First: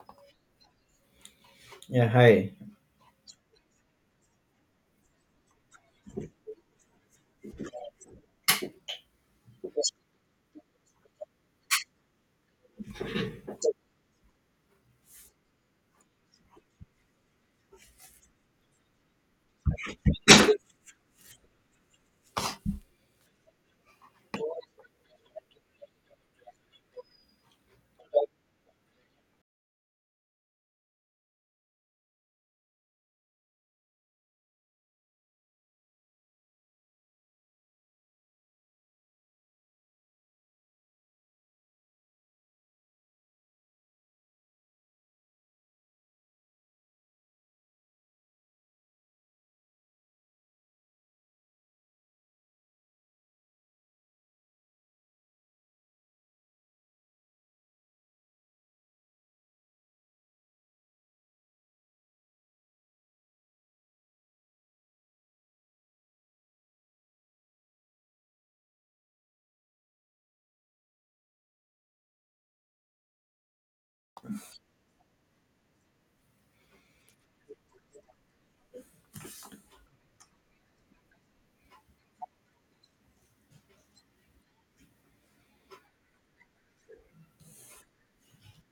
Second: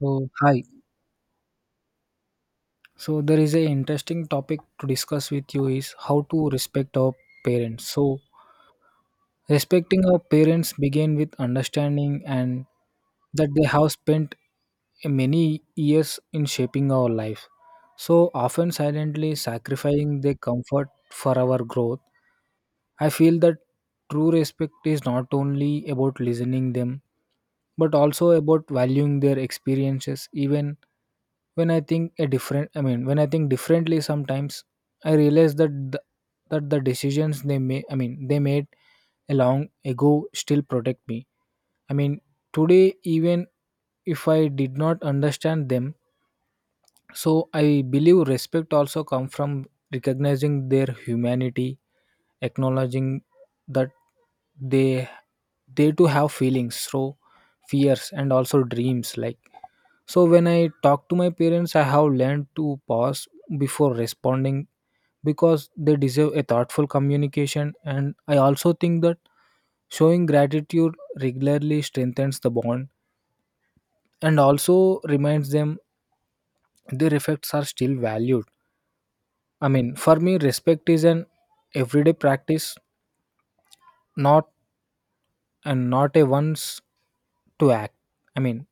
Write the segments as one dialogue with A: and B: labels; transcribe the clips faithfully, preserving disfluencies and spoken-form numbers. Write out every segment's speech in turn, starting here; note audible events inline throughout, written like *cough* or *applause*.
A: So hi.
B: Yeah, hi.
A: So there is a interesting topic to discuss with you is how to respect our parents. So respecting our parents begin with understanding and that they have spent many years in shaping our life. So often silently sacrificing their comfort for our growth. I feel that true respect is not only about listening them but also about valuing their experiences even when i think a different i mean when I think differently. Sometimes I realize that the, that the decisions they made i mean they made a long ago still protect me, I mean today, even if I did not understand them. So I believe respect also come from recognizing their humanity, acknowledging that they they too have feelings, so fears and also dreams like. So when I talk to my parents, I have learned to pause before responding because they deserve a thoughtful communication. And I also think that showing gratitude regularly strengthens the bond and also reminds them their efforts are still valued. I mean, for me, respect is an everyday practice, not and not a once to act. I mean,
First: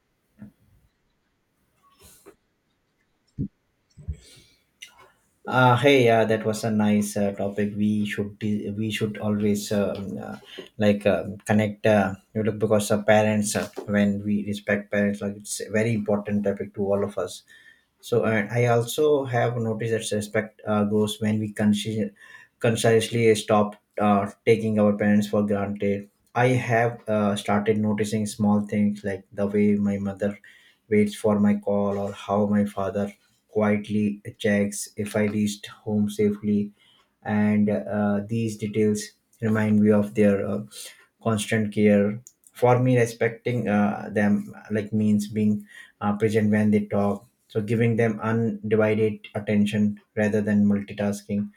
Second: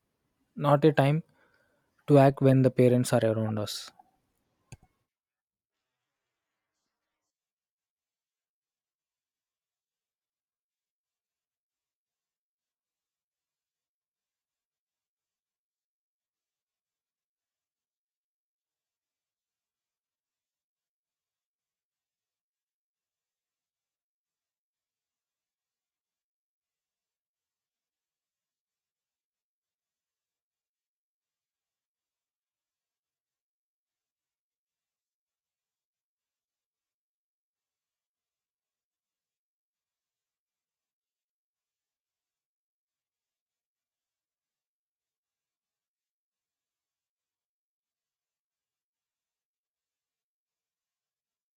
A: not a time to act when the parents are around us.
B: Uh, hey, uh, that was a nice uh, topic. We should de- we should always uh, um, uh, like um connect. Uh, you know, because uh, parents, uh, when we respect parents, like it's a very important topic to all of us. So, and I also have noticed that respect uh, grows when we consci- consciously stop uh, taking our parents for granted. I have uh, started noticing small things like the way my mother waits for my call or how my father quietly checks if I reached home safely. And uh, these details remind me of their uh, constant care for me, respecting uh, them, like, means being uh, present when they talk, so giving them undivided attention rather than multitasking.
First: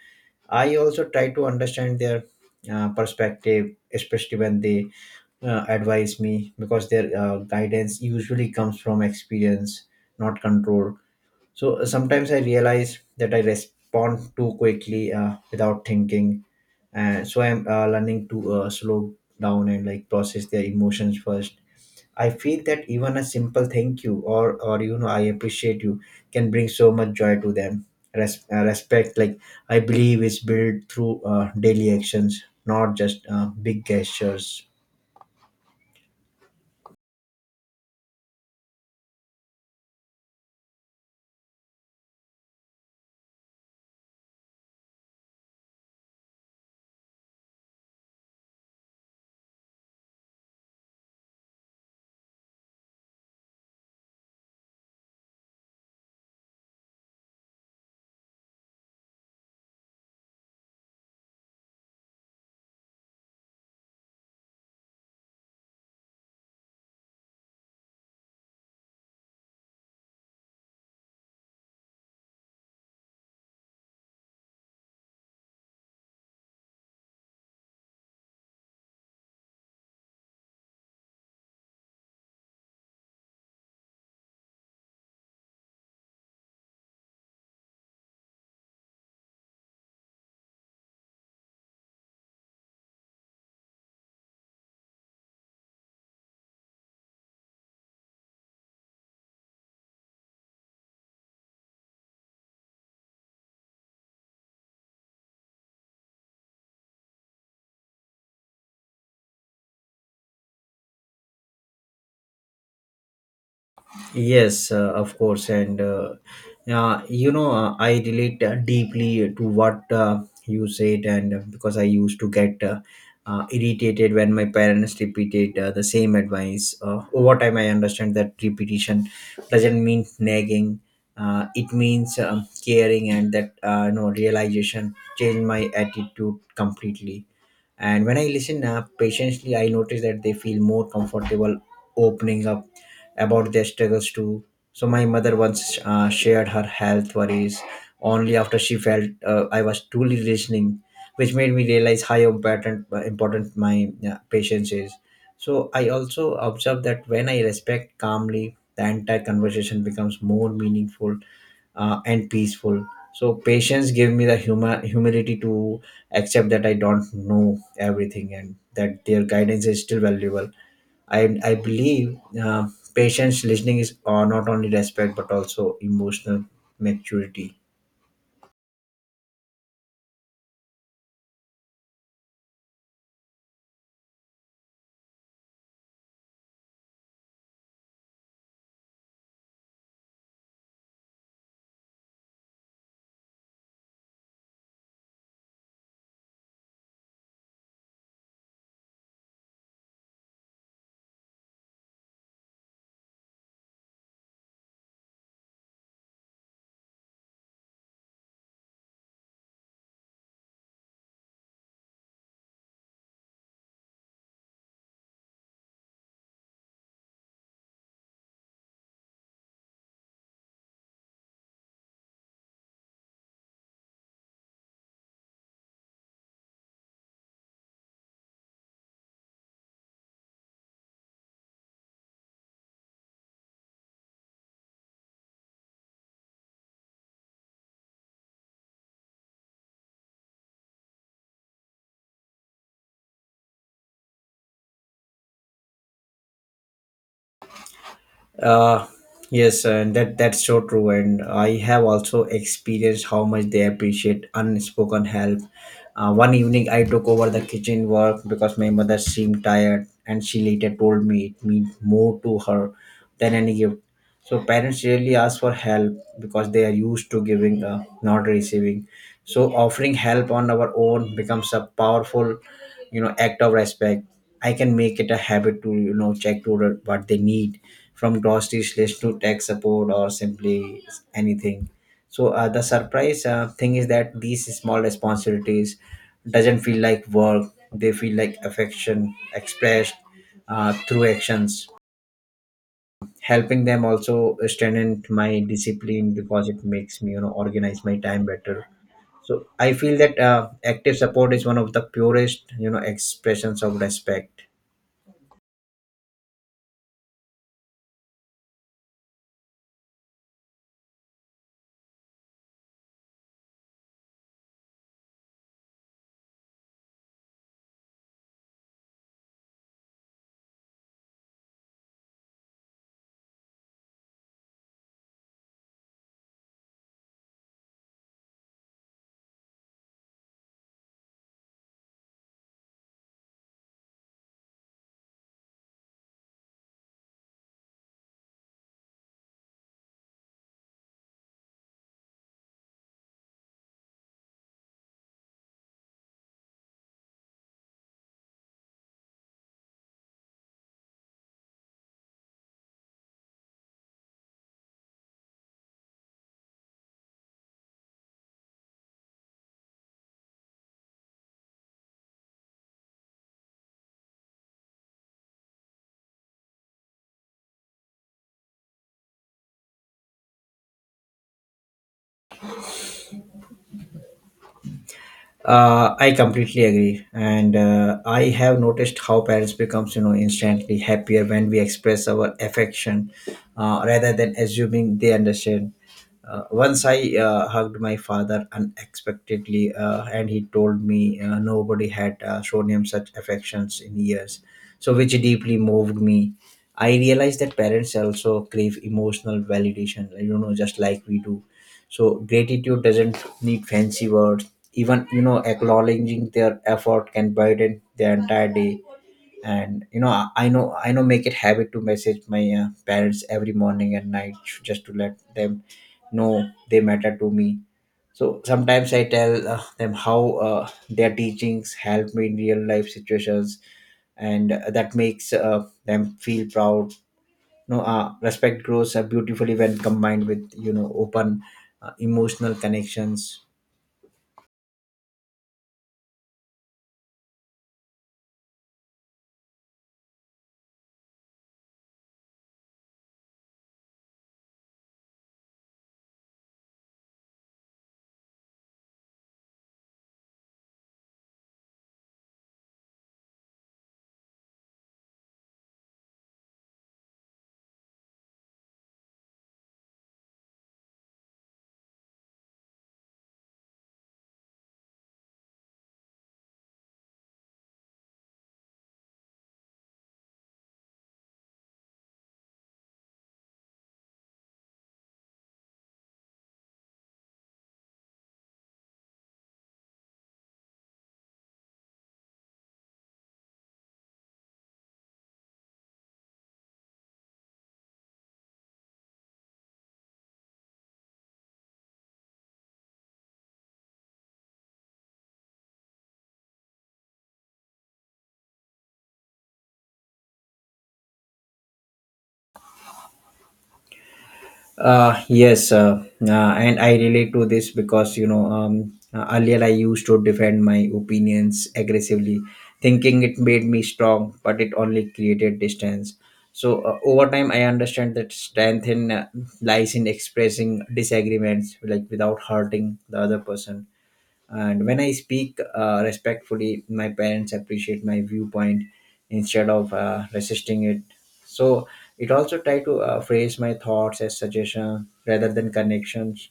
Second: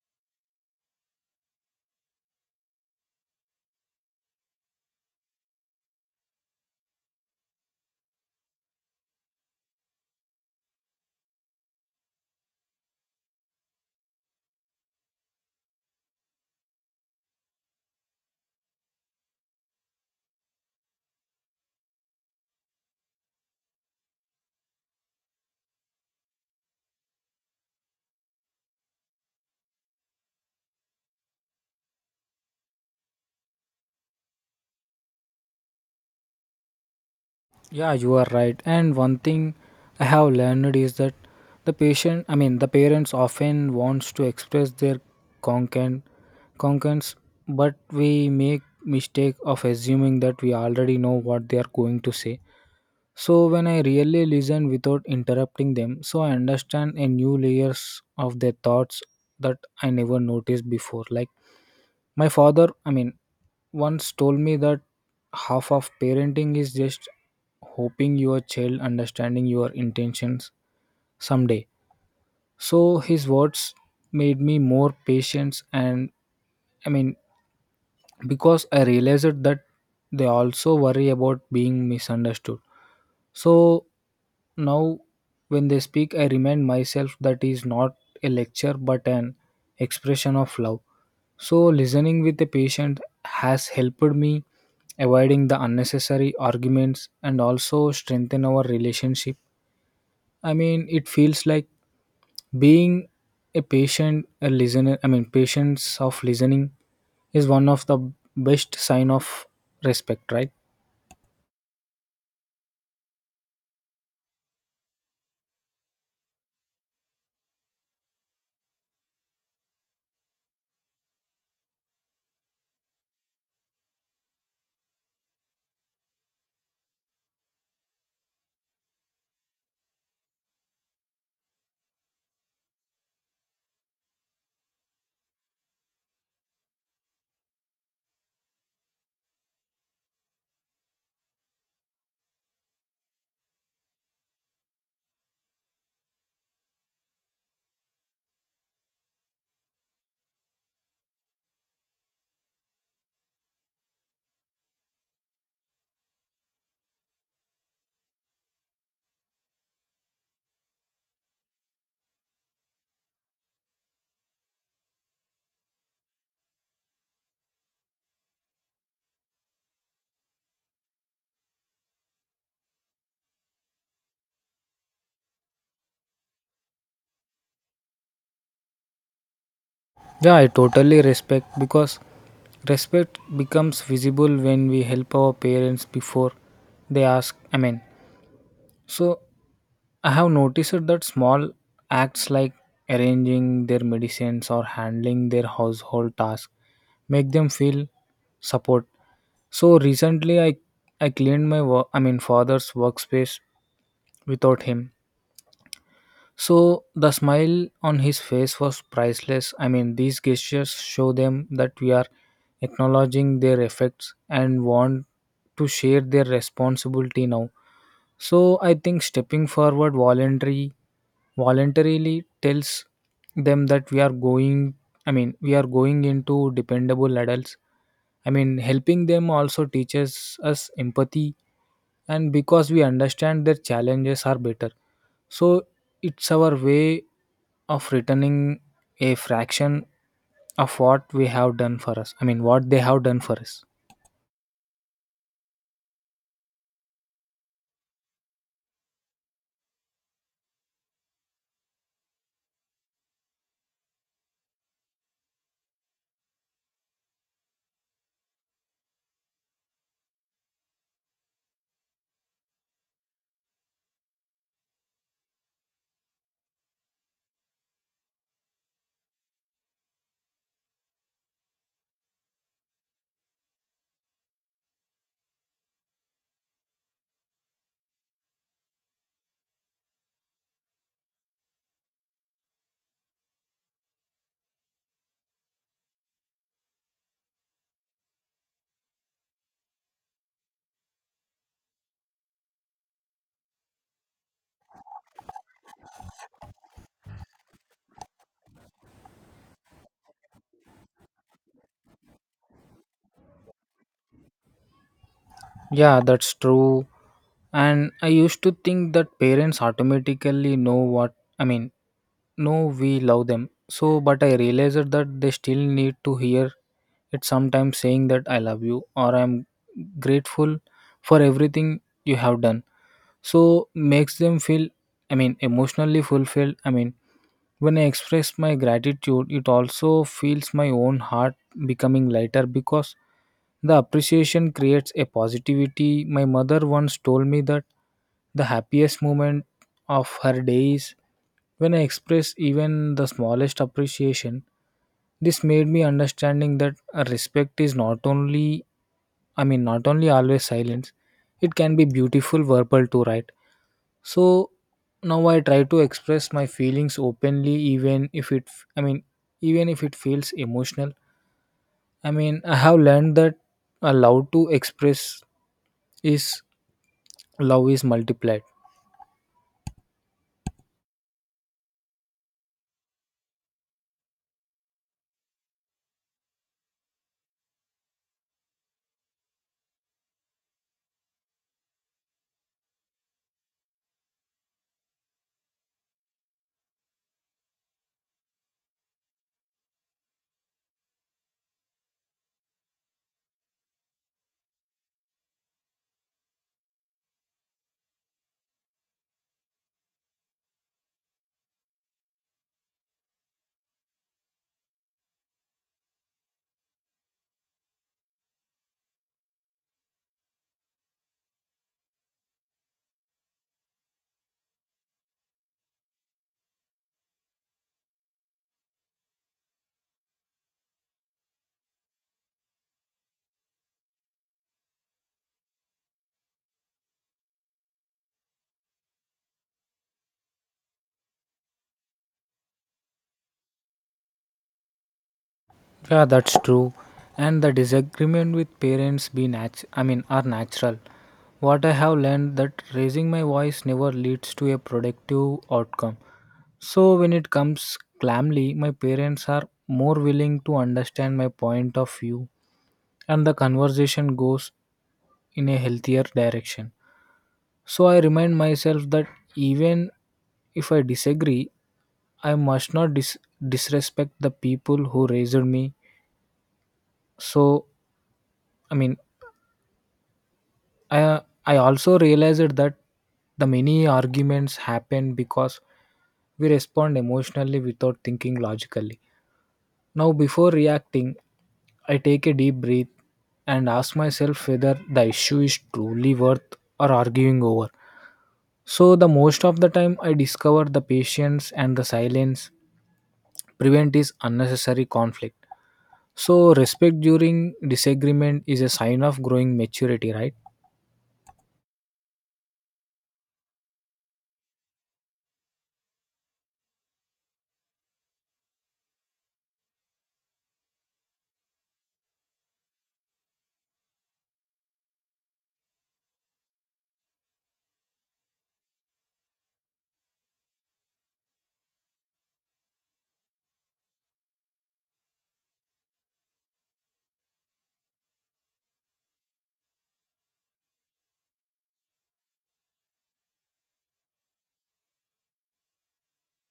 B: I also try to understand their uh, perspective, especially when they uh, advise me, because their uh, guidance usually comes from experience, not control. So uh, sometimes I realize that I respond too quickly uh, without thinking, and so I'm uh, learning to uh, slow down and, like, process their emotions first. I feel that even a simple thank you or or you know I appreciate you can bring so much joy to them. Res- uh, respect, like, I believe is built through uh, daily actions, not just uh, big gestures.
A: Yeah, you are right. And one thing I have learned is that the patient, I mean, the parents often wants to express their concern, concerns, but we make mistake of assuming that we already know what they are going to say. So when I really listen without interrupting them, so I understand a new layers of their thoughts that I never noticed before. Like my father, I mean, once told me that half of parenting is just hoping your child understanding your intentions someday. So his words made me more patient and, I mean, because I realized that they also worry about being misunderstood. So now when they speak I remind myself that is not a lecture but an expression of love. So, listening with a patient has helped me avoiding the unnecessary arguments and also strengthen our relationship. I mean, it feels like being a patient, a listener, I mean, patience of listening is one of the best sign of respect, right?
B: Yes, uh, of course, and uh, uh, you know, uh, I relate uh, deeply to what uh, you said, and uh, because I used to get uh, uh, irritated when my parents repeated uh, the same advice. Uh, over time, I understand that repetition doesn't mean nagging; uh, it means um, caring, and that uh, no realization changed my attitude completely. And when I listen uh, patiently, I notice that they feel more comfortable opening up about their struggles too. So my mother once uh, shared her health worries only after she felt uh, I was truly listening, which made me realize how important uh, important my uh, patience is. So I also observe that when I respect calmly, the entire conversation becomes more meaningful uh, and peaceful. So patience gave me the humor, humility to accept that I don't know everything and that their guidance is still valuable. I I believe uh, patience listening is uh, not only respect but also emotional maturity.
A: Yeah, I totally respect because respect becomes visible when we help our parents before they ask. I mean, so I have noticed that small acts like arranging their medicines or handling their household tasks make them feel support. So recently I I cleaned my work I mean father's workspace without him, so the smile on his face was priceless. I mean, these gestures show them that we are acknowledging their effects and want to share their responsibility now. So I think stepping forward voluntary voluntarily tells them that we are going I mean we are going into dependable adults. I mean helping them also teaches us empathy, and because we understand their challenges are better, so it's our way of returning a fraction of what we have done for us i mean what they have done for us.
B: Uh, yes, and that that's so true. And I have also experienced how much they appreciate unspoken help. Uh, one evening, I took over the kitchen work because my mother seemed tired, and she later told me it meant more to her than any gift. So parents rarely ask for help because they are used to giving, uh, not receiving. So offering help on our own becomes a powerful, you know, act of respect. I can make it a habit to, you know, check to the- what they need, from groceries list to tech support, or simply anything. So uh, the surprise uh, thing is that these small responsibilities doesn't feel like work. They feel like affection expressed uh, through actions. Helping them also strengthen my discipline because it makes me, you know, organize my time better. So I feel that uh, active support is one of the purest, you know, expressions of respect.
A: Yeah, that's true. And I used to think that parents automatically know what I mean know we love them. So but I realized that they still need to hear it sometimes, saying that I love you or I'm grateful for everything you have done, so makes them feel, I mean, emotionally fulfilled. I mean, when I express my gratitude it also feels my own heart becoming lighter because the appreciation creates a positivity. My mother once told me that the happiest moment of her day is when I express even the smallest appreciation. This made me understanding that a respect is not only i mean not only always silence. It can be beautiful verbal too, right? So now I try to express my feelings openly, even if it i mean even if it feels emotional. I mean, I have learned that allowed to express is love is multiplied.
B: uh, I completely agree, and uh, I have noticed how parents becomes, you know, instantly happier when we express our affection, uh, rather than assuming they understand. Uh, once I uh, hugged my father unexpectedly, uh, and he told me uh, nobody had uh, shown him such affections in years, so which deeply moved me. I realized that parents also crave emotional validation, like, you know, just like we do. So gratitude doesn't need fancy words. Even, you know, acknowledging their effort can brighten their entire day. And, you know, I I know I know make it habit to message my uh, parents every morning and night, just to let them know they matter to me. So sometimes I tell uh, them how uh, their teachings help me in real life situations, and uh, that makes uh, them feel proud. No, know, uh, Respect grows uh, beautifully when combined with, you know, open uh, emotional connections.
A: Yeah, that's true. And the disagreement with parents be nat- I mean are natural. What I have learned that raising my voice never leads to a productive outcome. So when it comes calmly my parents are more willing to understand my point of view, and the conversation goes in a healthier direction. So I remind myself that even if I disagree, I must not dis- disrespect the people who raised me. So, I mean, I I also realized that the many arguments happen because we respond emotionally without thinking logically. Now, before reacting, I take a deep breath and ask myself whether the issue is truly worth or arguing over. So, the most of the time, I discover the patience and the silence prevent is unnecessary conflict. So, respect during disagreement is a sign of growing maturity, right?
B: Uh, yes, uh, uh, and I relate to this because, you know, um, uh, earlier I used to defend my opinions aggressively, thinking it made me strong, but it only created distance. So uh, over time, I understand that strength in uh, lies in expressing disagreements, like, without hurting the other person. And when I speak uh, respectfully, my parents appreciate my viewpoint instead of uh, resisting it. So it also try to uh, phrase my thoughts as suggestion rather than connections,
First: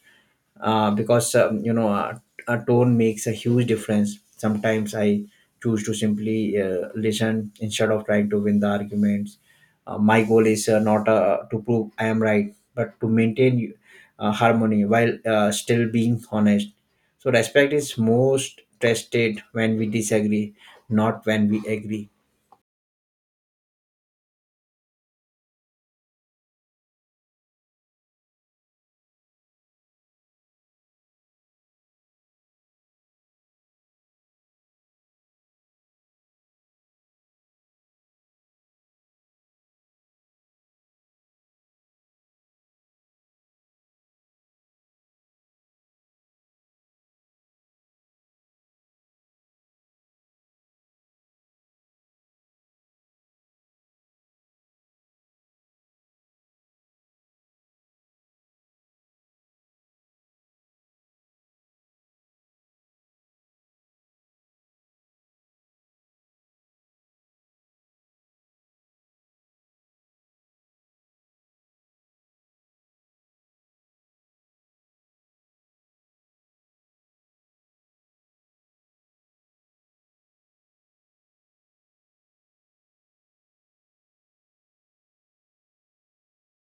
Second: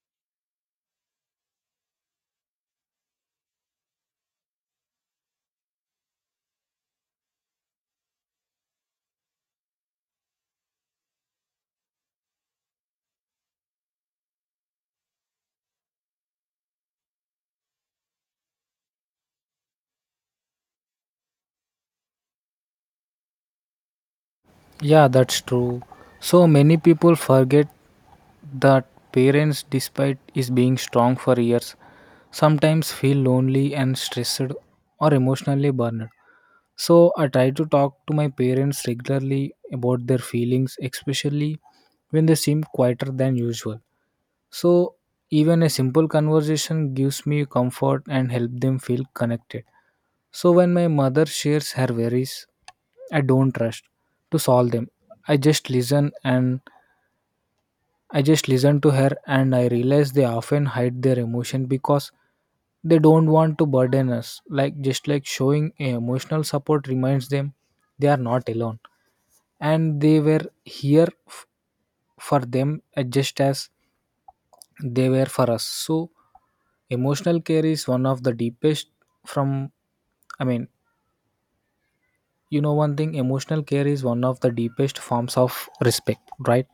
B: uh, because, um, you know, a, a tone makes a huge difference. Sometimes I choose to simply uh, listen instead of trying to win the arguments. Uh, my goal is uh, not uh, to prove I am right, but to maintain uh, harmony while uh, still being honest. So respect is most tested when we disagree, not when we agree.
A: Yeah, that's true. So many people forget that parents, despite is being strong for years, sometimes feel lonely and stressed or emotionally burned. So I try to talk to my parents regularly about their feelings, especially when they seem quieter than usual. So even a simple conversation gives me comfort and help them feel connected. So when my mother shares her worries, I don't rush to solve them. I just listen and I just listened to her, and I realized they often hide their emotion because they don't want to burden us. Like, just like showing a emotional support reminds them they are not alone and they were here f- for them, uh, just as they were for us. So emotional care is one of the deepest from, I mean, you know one thing, emotional care is one of the deepest forms of respect, right?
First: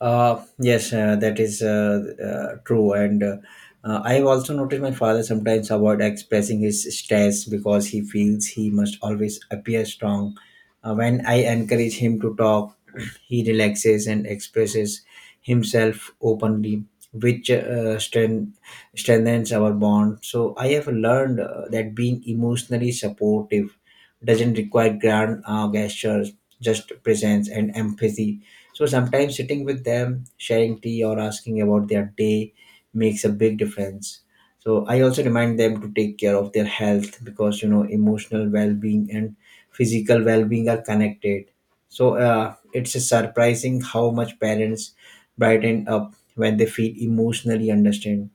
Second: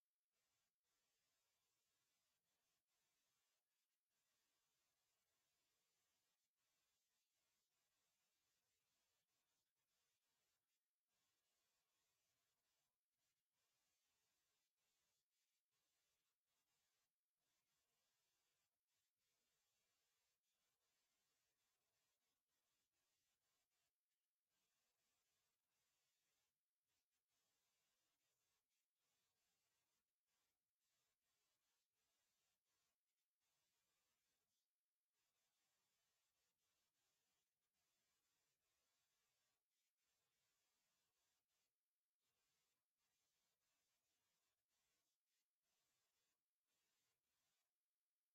B: Uh, yes, uh, that is uh, uh, true. And uh, uh, I've also noticed my father sometimes avoid expressing his stress because he feels he must always appear strong. Uh, when I encourage him to talk, *clears throat* he relaxes and expresses himself openly, which uh, strength, strengthens our bond. So I have learned uh, that being emotionally supportive doesn't require grand uh, gestures, just presence and empathy. So sometimes sitting with them, sharing tea or asking about their day makes a big difference. So I also remind them to take care of their health because, you know, emotional well-being and physical well-being are connected. So uh, it's surprising how much parents brighten up when they feel emotionally understood.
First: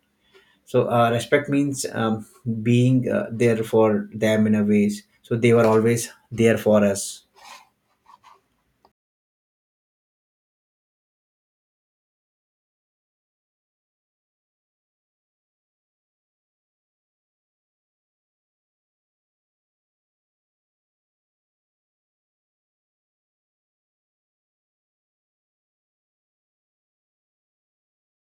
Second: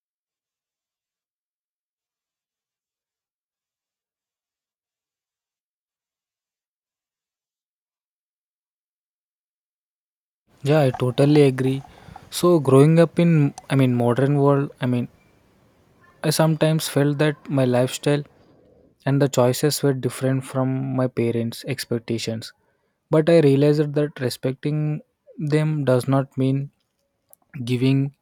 B: So uh, respect means, um, being uh, there for them in a ways. So they were always there for us.
A: Yeah, I totally agree. So, growing up in, I mean, modern world, I mean, I sometimes felt that my lifestyle and the choices were different from my parents' expectations. But I realized that respecting them does not mean giving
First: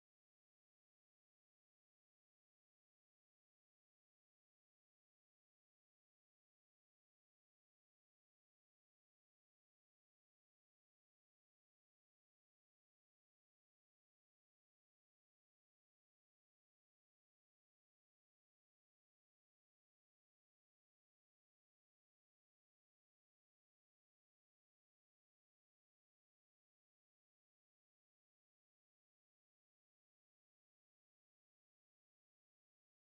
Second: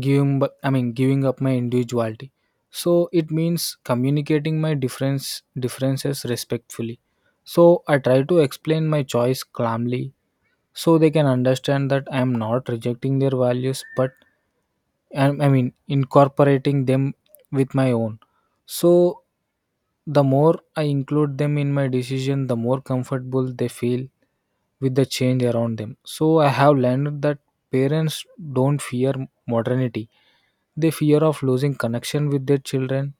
A: giving bu- I mean giving up my individuality. So it means communicating my difference differences respectfully. So I try to explain my choice calmly so they can understand that I am not rejecting their values, but and I mean incorporating them with my own. So the more I include them in my decision, the more comfortable they feel with the change around them. So I have learned that parents don't fear modernity, they fear of losing connection with their children.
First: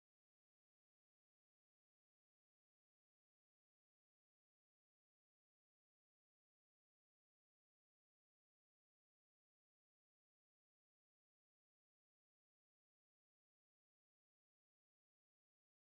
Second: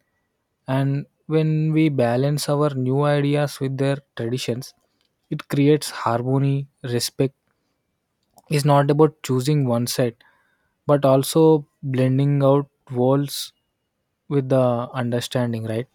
A: And when we balance our new ideas with their traditions it creates harmony. Respect is not about choosing one side but also blending out walls with the understanding, right?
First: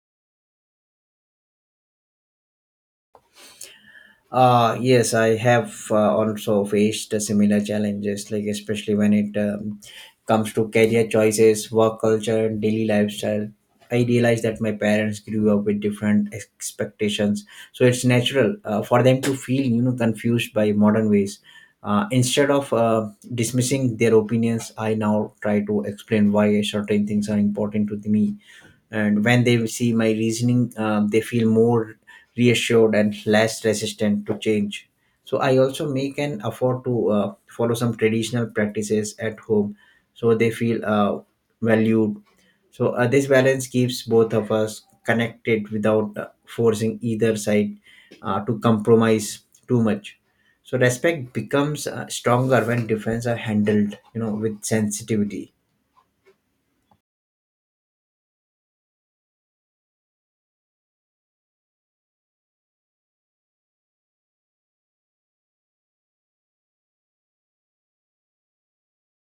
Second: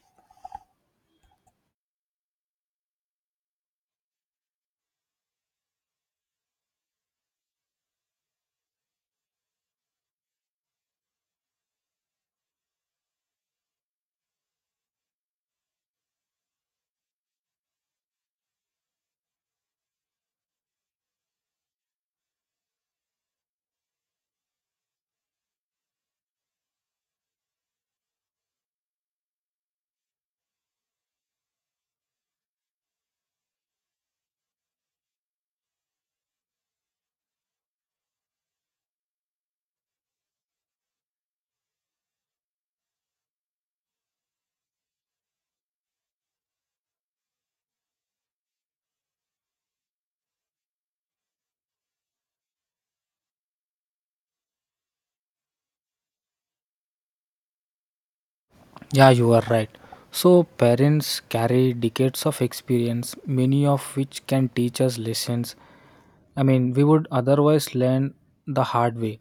B: Uh, yes, I have uh, also faced similar challenges, like, especially when it um, comes to career choices, work culture, and daily lifestyle. I realized that my parents grew up with different expectations, so it's natural uh, for them to feel, you know, confused by modern ways. Uh, instead of uh, dismissing their opinions, I now try to explain why certain things are important to me, and when they see my reasoning, um, they feel more reassured and less resistant to change. So I also make an effort to uh, follow some traditional practices at home, so they feel uh, valued. So uh, this balance keeps both of us connected without uh, forcing either side uh, to compromise too much. So respect becomes uh, stronger when differences are handled, you know, with sensitivity.
A: Yeah, you are right. So parents carry decades of experience, many of which can teach us lessons, I mean, we would otherwise learn the hard way.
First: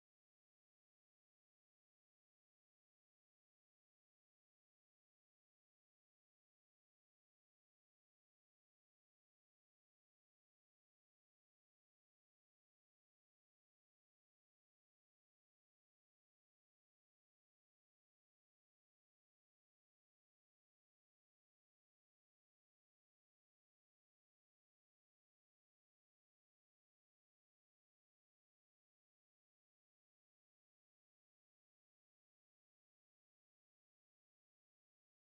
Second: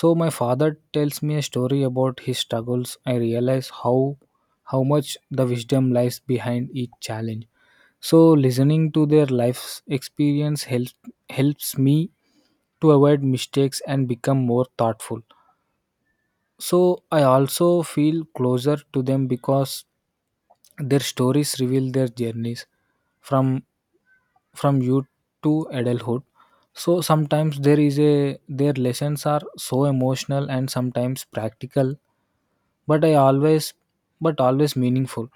A: So my father tells me a story about his struggles, I realize how how much the wisdom lies behind each challenge. So listening to their life's experience helps helps me to avoid mistakes and become more thoughtful. So I also feel closer to them because their stories reveal their journeys from from youth to adulthood. So sometimes there is a their lessons are so emotional and sometimes practical, but I always but always meaningful.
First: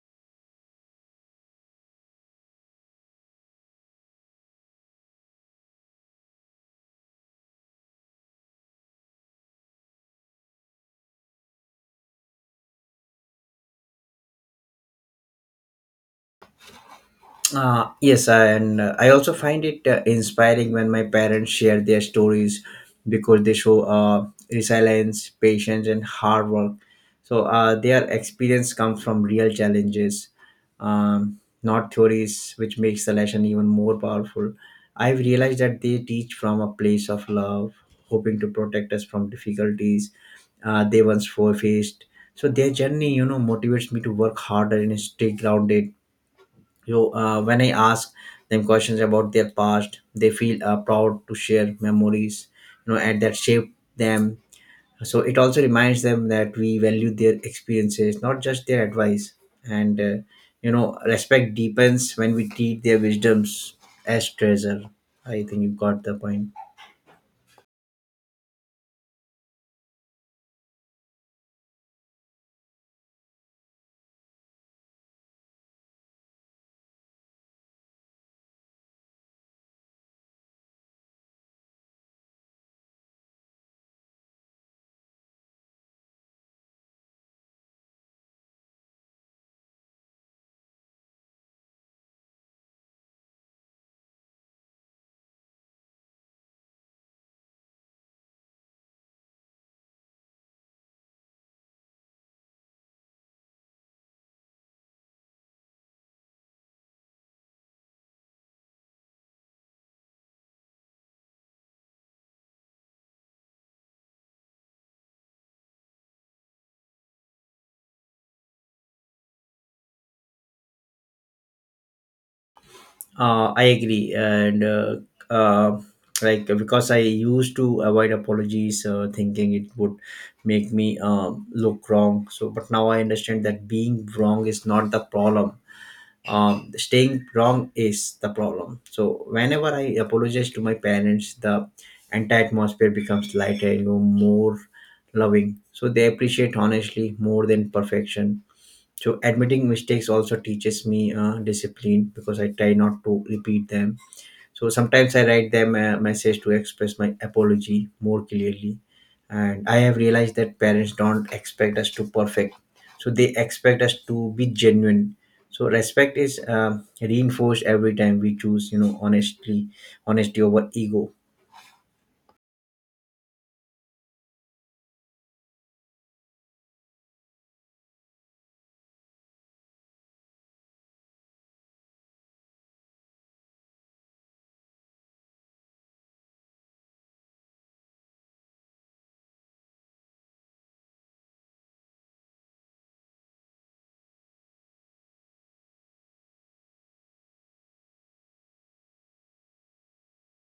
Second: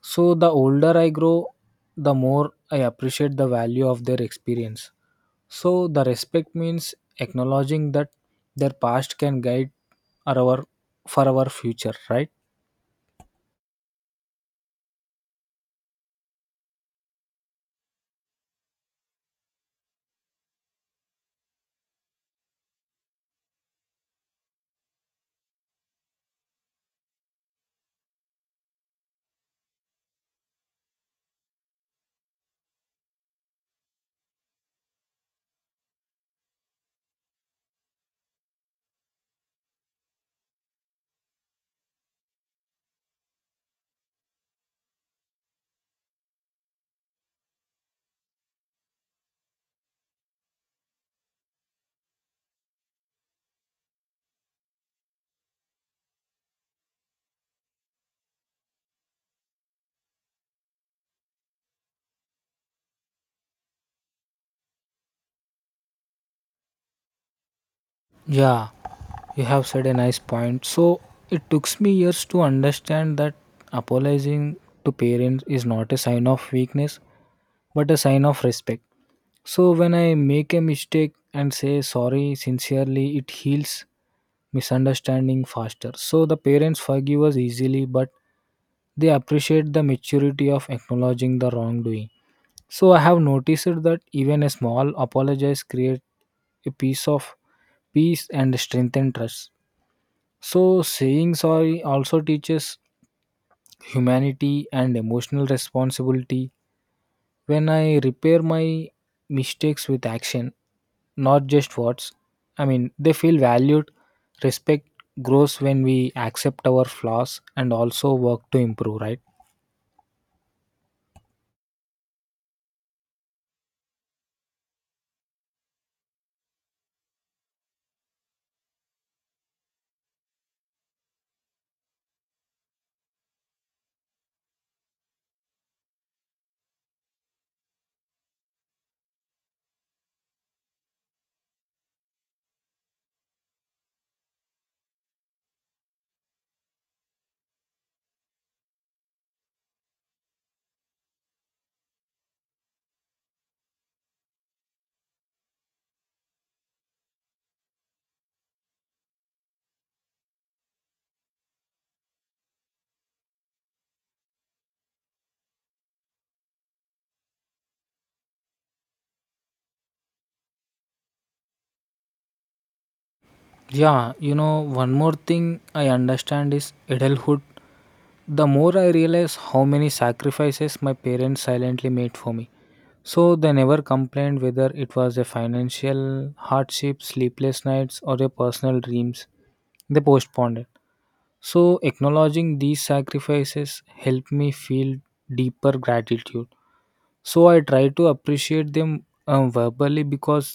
A: So the older I grow, the more I appreciate the value of their experience. So the respect means acknowledging that their past can guide our for our future, right?
B: Uh, yes, and uh, I also find it uh, inspiring when my parents share their stories because they show uh, resilience, patience, and hard work. So uh, their experience comes from real challenges, um, not theories, which makes the lesson even more powerful. I've realized that they teach from a place of love, hoping to protect us from difficulties uh, they once faced. So their journey, you know, motivates me to work harder and stay grounded. So uh, when I ask them questions about their past, they feel uh, proud to share memories, you know, and that shape them. So it also reminds them that we value their experiences, not just their advice. And uh, you know, respect deepens when we treat their wisdoms as treasure. I think you got the point.
A: Yeah, you have said a nice point. So it took me years to understand that apologizing to parents is not a sign of weakness but a sign of respect. So when I make a mistake and say sorry sincerely, it heals misunderstanding faster. So the parents forgive us easily, but they appreciate the maturity of acknowledging the wrongdoing. So I have noticed that even a small apologize create a piece of peace and strengthen trust. So saying sorry also teaches humanity and emotional responsibility when I repair my mistakes with action, not just words, I mean, they feel valued. Respect grows when we accept our flaws and also work to improve, right?
B: Uh, I agree, and uh, uh, like, because I used to avoid apologies, uh, thinking it would make me um, look wrong. So, but now I understand that being wrong is not the problem. Um, staying wrong is the problem. So, whenever I apologize to my parents, the entire atmosphere becomes lighter, you know, more loving. So they appreciate honestly more than perfection. So admitting mistakes also teaches me uh, discipline because I try not to repeat them. So sometimes I write them a message to express my apology more clearly, and I have realized that parents don't expect us to perfect, so they expect us to be genuine. So respect is um reinforced every time we choose, you know, honestly honesty over ego.
A: Yeah, you know, one more thing I understand is adulthood. The more I realize how many sacrifices my parents silently made for me. So they never complained whether it was a financial hardship, sleepless nights, or a personal dreams. They postponed it. So, acknowledging these sacrifices helped me feel deeper gratitude. So, I try to appreciate them um, verbally because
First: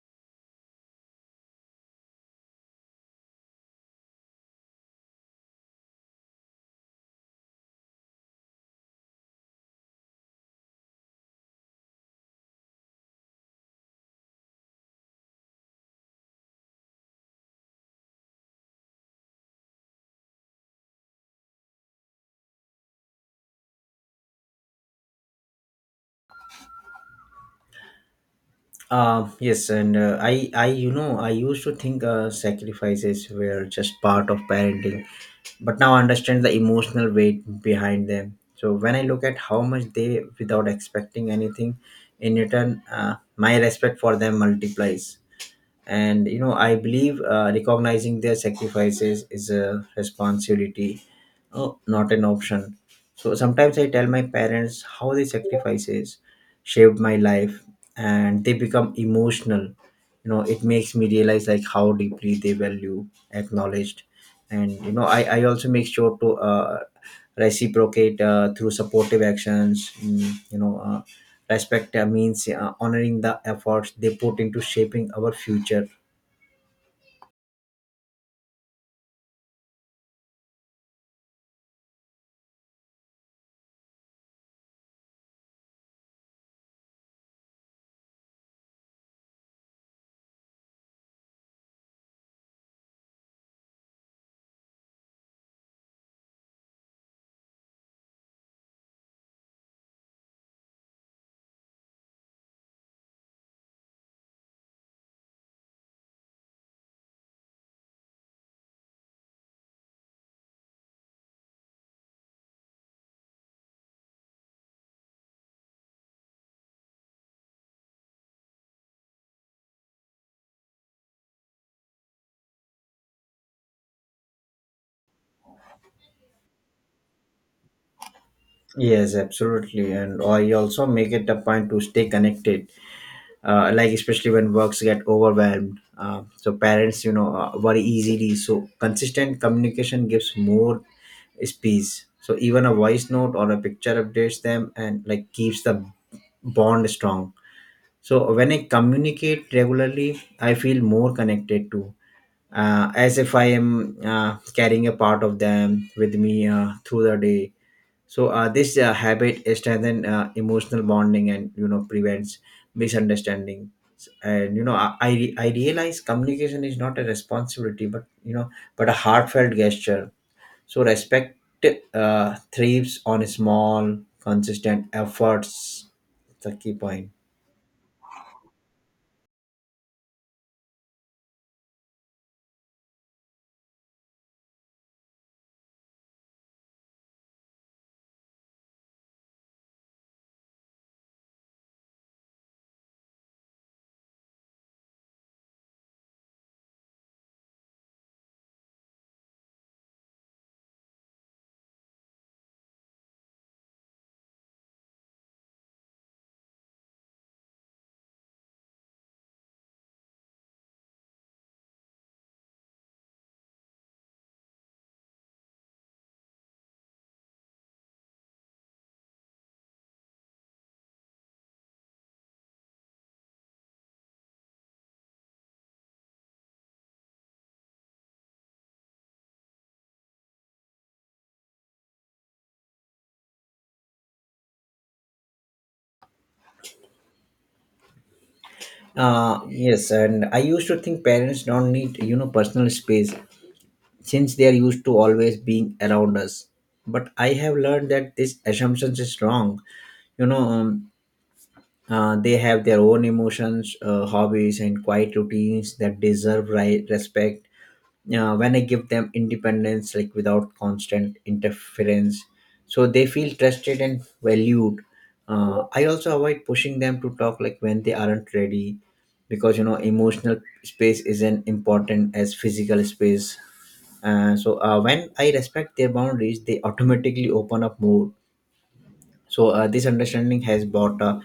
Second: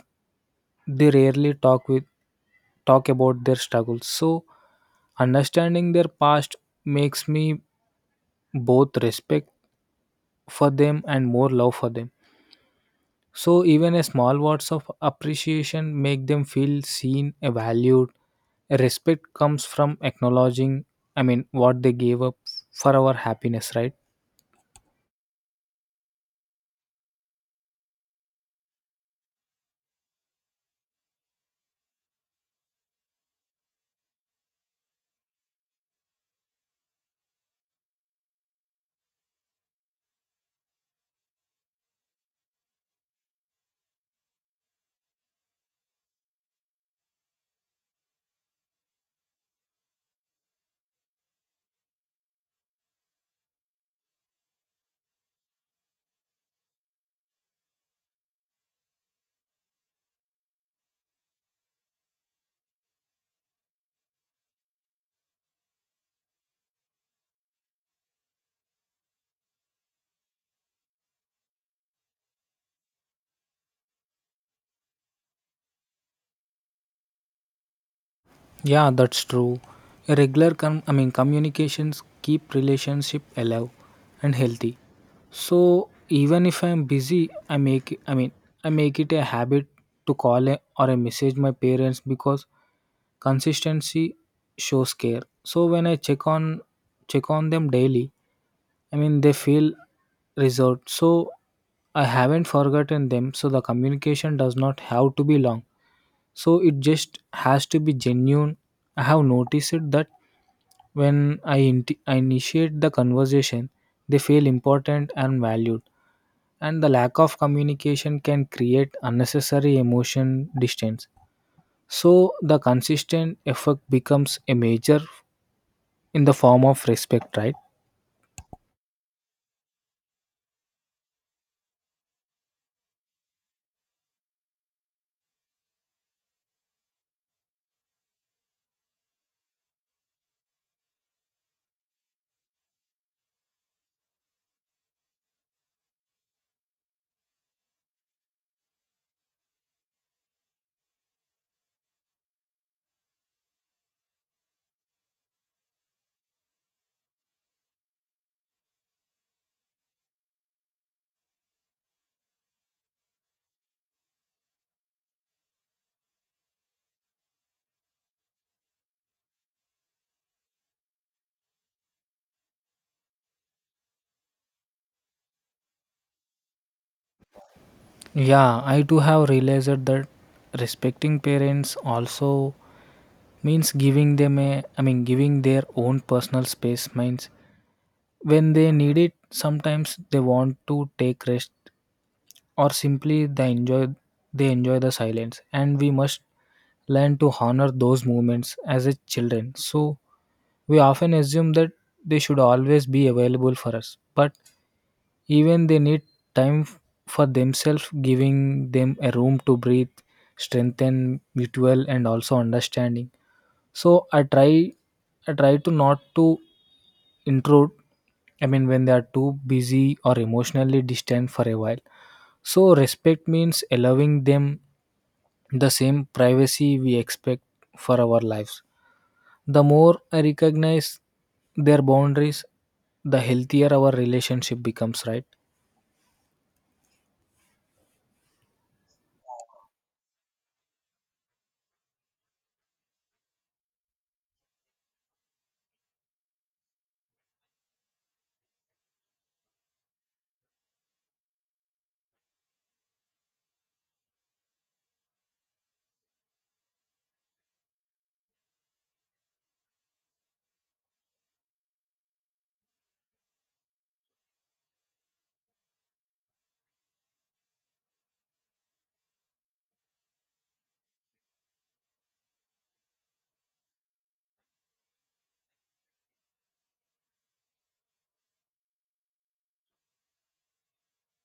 A: they rarely talk with talk about their struggles. So, understanding their past makes me both respect for them and more love for them. So even a small words of appreciation make them feel seen, uh, valued. Respect comes from acknowledging, I mean, what they gave up for our happiness, right?
B: Uh, yes, and uh, I, I, you know, I used to think uh, sacrifices were just part of parenting, but now I understand the emotional weight behind them. So when I look at how much they, without expecting anything in return, uh, my respect for them multiplies. And you know I believe, uh, recognizing their sacrifices is a responsibility, oh, not an option. So sometimes I tell my parents how their sacrifices shaped my life, and they become emotional. You know it makes me realize like how deeply they value acknowledged. And you know i, I also make sure to uh, reciprocate uh, through supportive actions. Mm, you know uh, respect uh, means uh, honoring the efforts they put into shaping our future.
A: Yeah, that's true. A regular com- I mean communications keep relationship alive and healthy. So even if I'm busy, I make I mean I make it a habit to call a, or a message my parents because consistency shows care. So when I check on check on them daily, I mean they feel reserved. So I haven't forgotten them. So the communication does not have to be long, so it just has to be genuine. I have noticed it that when I, inti I initiate the conversation, they feel important and valued, and the lack of communication can create unnecessary emotion distance. So the consistent effort becomes a major in the form of respect, right?
B: Yes, absolutely, and I also make it a point to stay connected, uh, like especially when works get overwhelmed. Uh, so parents, you know uh, worry easily, so consistent communication gives more space. So even a voice note or a picture updates them and like keeps the bond strong. So when I communicate regularly, I feel more connected to, uh, as if I am uh, carrying a part of them with me uh, through the day. So uh, this uh, habit strengthens uh, emotional bonding and you know prevents misunderstanding. And you know i I, re- I realize communication is not a responsibility but you know but a heartfelt gesture. So respect uh, thrives on small consistent efforts. It's a key point.
A: Yeah, I do have realized that respecting parents also means giving them a i mean giving their own personal space, means when they need it, sometimes they want to take rest, or simply they enjoy they enjoy the silence, and we must learn to honor those moments as a children. So we often assume that they should always be available for us, but even they need time f- for themselves. Giving them a room to breathe strengthen mutual and also understanding. So I try I try to not to intrude, I mean, when they are too busy or emotionally distant for a while. So, respect means allowing them the same privacy we expect for our lives. The more I recognize their boundaries, the healthier our relationship becomes, right?
B: Uh yes, and I used to think parents don't need you know personal space, since they are used to always being around us, but I have learned that this assumption is wrong. you know um, uh, they have their own emotions, uh, hobbies and quiet routines that deserve right respect. Uh, when I give them independence like without constant interference, so they feel trusted and valued. uh, I also avoid pushing them to talk like when they aren't ready, because you know emotional space isn't important as physical space. Uh, so uh, when I respect their boundaries, they automatically open up more. So uh, this understanding has brought a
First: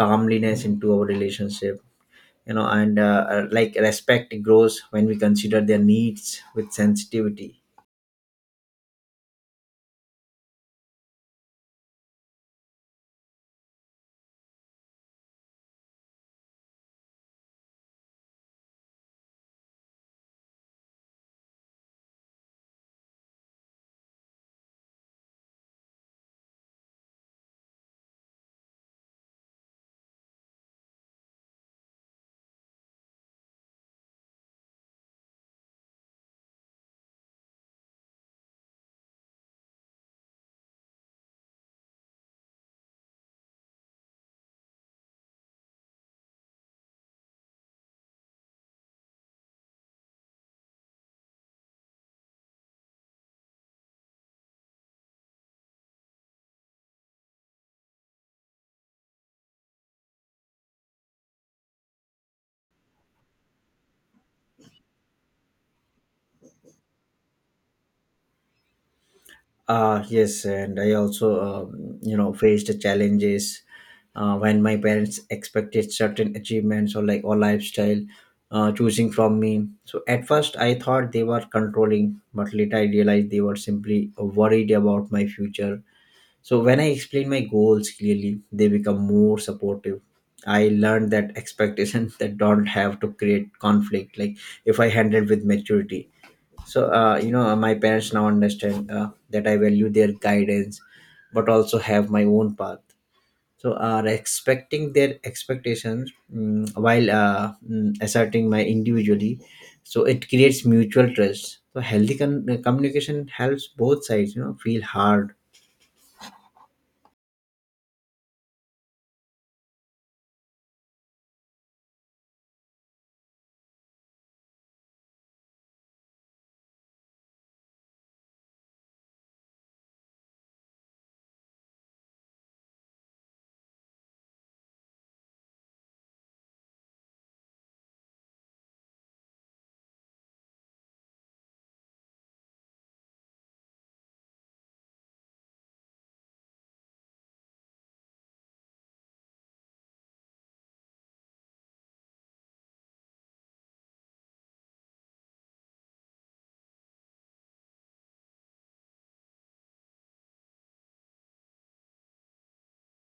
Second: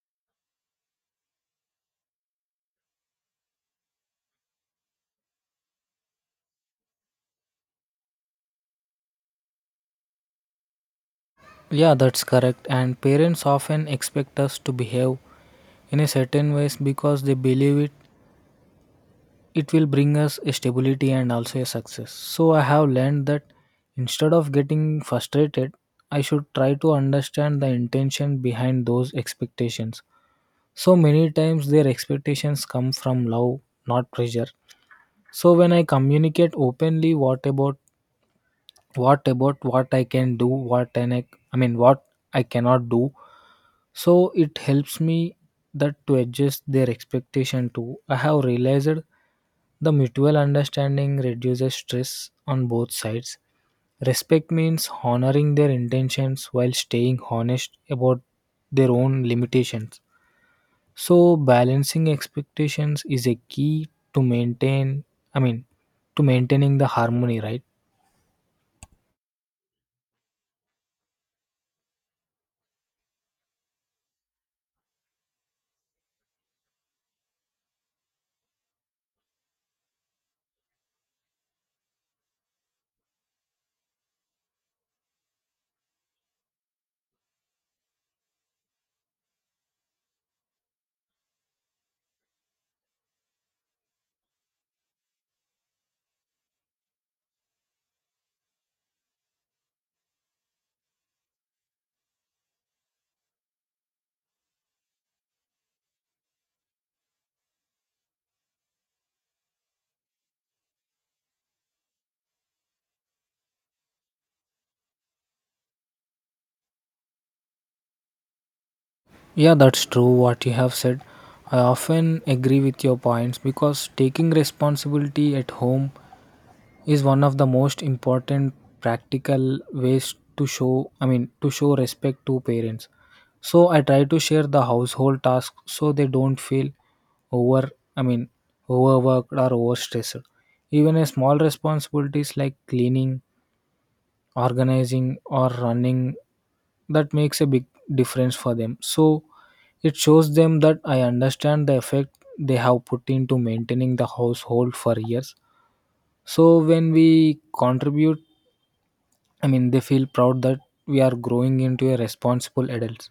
B: calmliness into our relationship. You know and uh, uh, Like respect grows when we consider their needs with sensitivity.
A: Yeah, that's correct. And parents often expect us to behave in a certain ways, because they believe it it will bring us a stability and also a success. So I have learned that instead of getting frustrated, I should try to understand the intention behind those expectations. So many times their expectations come from love, not pressure. So when I communicate openly, what about what about what I can do, what and I, I mean what I cannot do, so it helps me that to adjust their expectation too. I have realized the mutual understanding reduces stress on both sides. Respect means honoring their intentions while staying honest about their own limitations. So balancing expectations is a key to maintain I mean to maintaining the harmony, right?
B: Uh yes, and I also um, you know faced challenges uh, when my parents expected certain achievements or like or lifestyle uh, choosing from me. So at first I thought they were controlling, but later I realized they were simply worried about my future. So when I explain my goals clearly, they become more supportive. I learned that expectations *laughs* that don't have to create conflict, like if I handle with maturity. So, uh, you know, uh, my parents now understand uh, that I value their guidance, but also have my own path. So uh, respecting their expectations, mm, while uh, mm, asserting my individually, so it creates mutual trust. So healthy con- communication helps both sides, you know, feel hard.
A: Yeah, that's true what you have said. I often agree with your points, because taking responsibility at home is one of the most important practical ways to show, I mean to show respect to parents. So I try to share the household tasks so they don't feel over, I mean overworked or overstressed. Even a small responsibilities like cleaning, organizing, or running, that makes a big difference for them. So it shows them that I understand the effect they have put into maintaining the household for years. So when we contribute, i mean they feel proud that we are growing into a responsible adults.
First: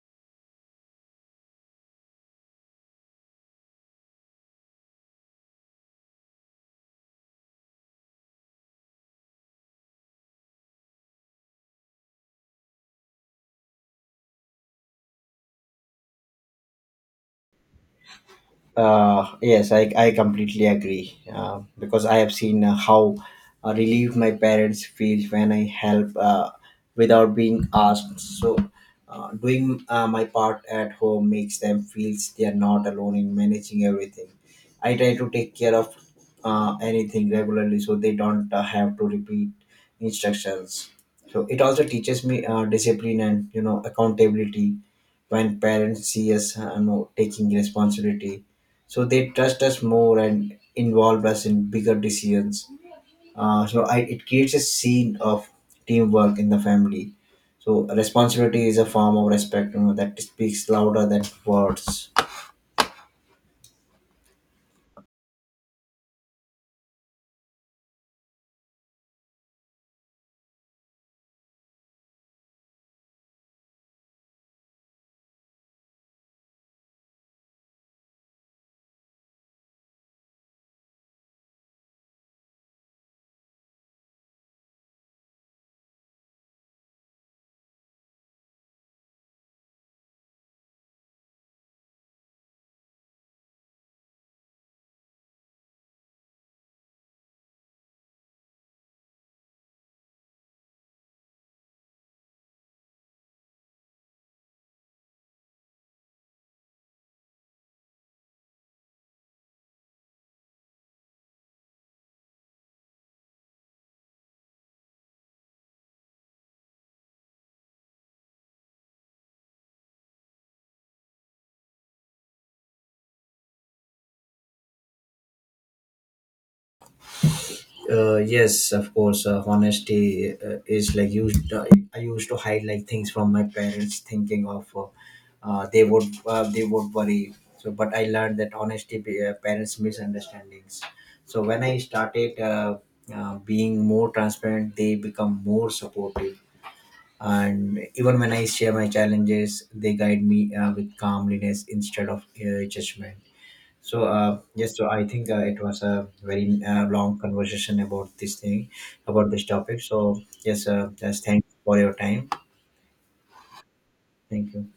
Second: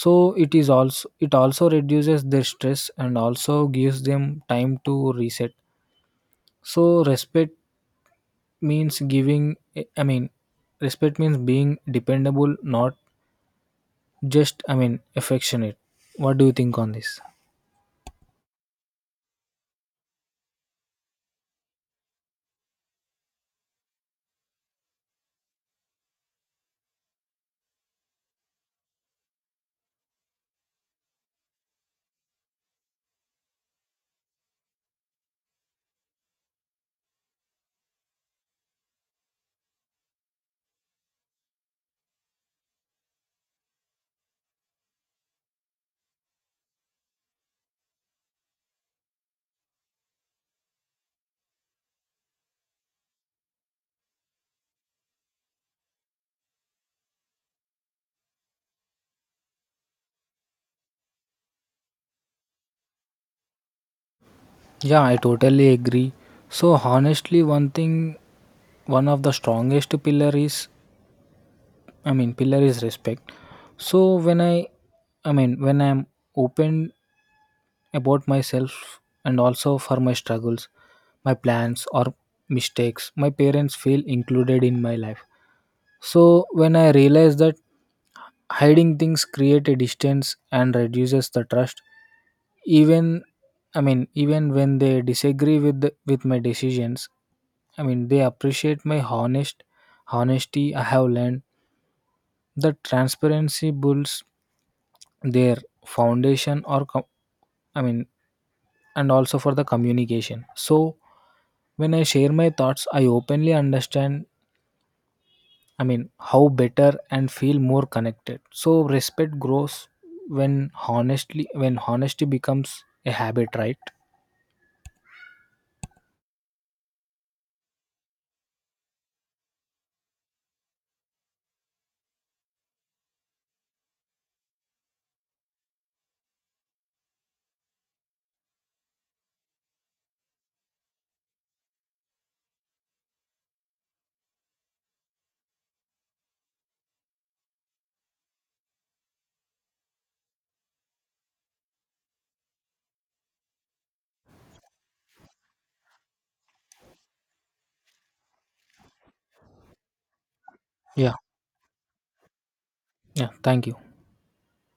A: So it is also it also reduces their stress and also gives them time to reset. So respect means giving, i mean respect means being dependable, not just, i mean affectionate. What do you think on this?
B: Uh, yes, I, I completely agree, uh, because I have seen uh, how uh, relieved my parents feel when I help, uh, without being asked. So, uh, doing uh, my part at home makes them feel they are not alone in managing everything. I try to take care of uh, anything regularly so they don't uh, have to repeat instructions. So, it also teaches me uh, discipline and you know accountability. When parents see us uh, you know, taking responsibility, so they trust us more and involve us in bigger decisions. Uh, so I, it creates a scene of teamwork in the family. So responsibility is a form of respect, you know, that speaks louder than words.
A: Yeah, I totally agree. So honestly, one thing, one of the strongest pillar is i mean pillar is respect. So when i i mean when I'm open about myself and also for my struggles, my plans, or mistakes, my parents feel included in my life. So when I realized that hiding things create a distance and reduces the trust, even, I mean, even when they disagree with the, with my decisions, I mean, they appreciate my honest honesty. I have learned that transparency builds their foundation or com- I mean and also for the communication. So when I share my thoughts, I openly understand, I mean, how better and feel more connected. So respect grows when honestly, when honesty becomes a habit, right?
B: Uh, yes, of course, uh, honesty uh, is like used, uh, I used to hide like things from my parents thinking of, uh, uh, they would, uh, they would worry. So but I learned that honesty be, uh, parents misunderstandings. So when I started, uh, uh, being more transparent, they become more supportive. And even when I share my challenges, they guide me uh, with calmliness instead of uh, judgment. So uh, yes, so I think uh, it was a very uh, long conversation about this thing, about this topic. So yes, uh,
A: Yeah.
B: just thanks for your time.
A: Yeah. Thank you.
B: Thank you.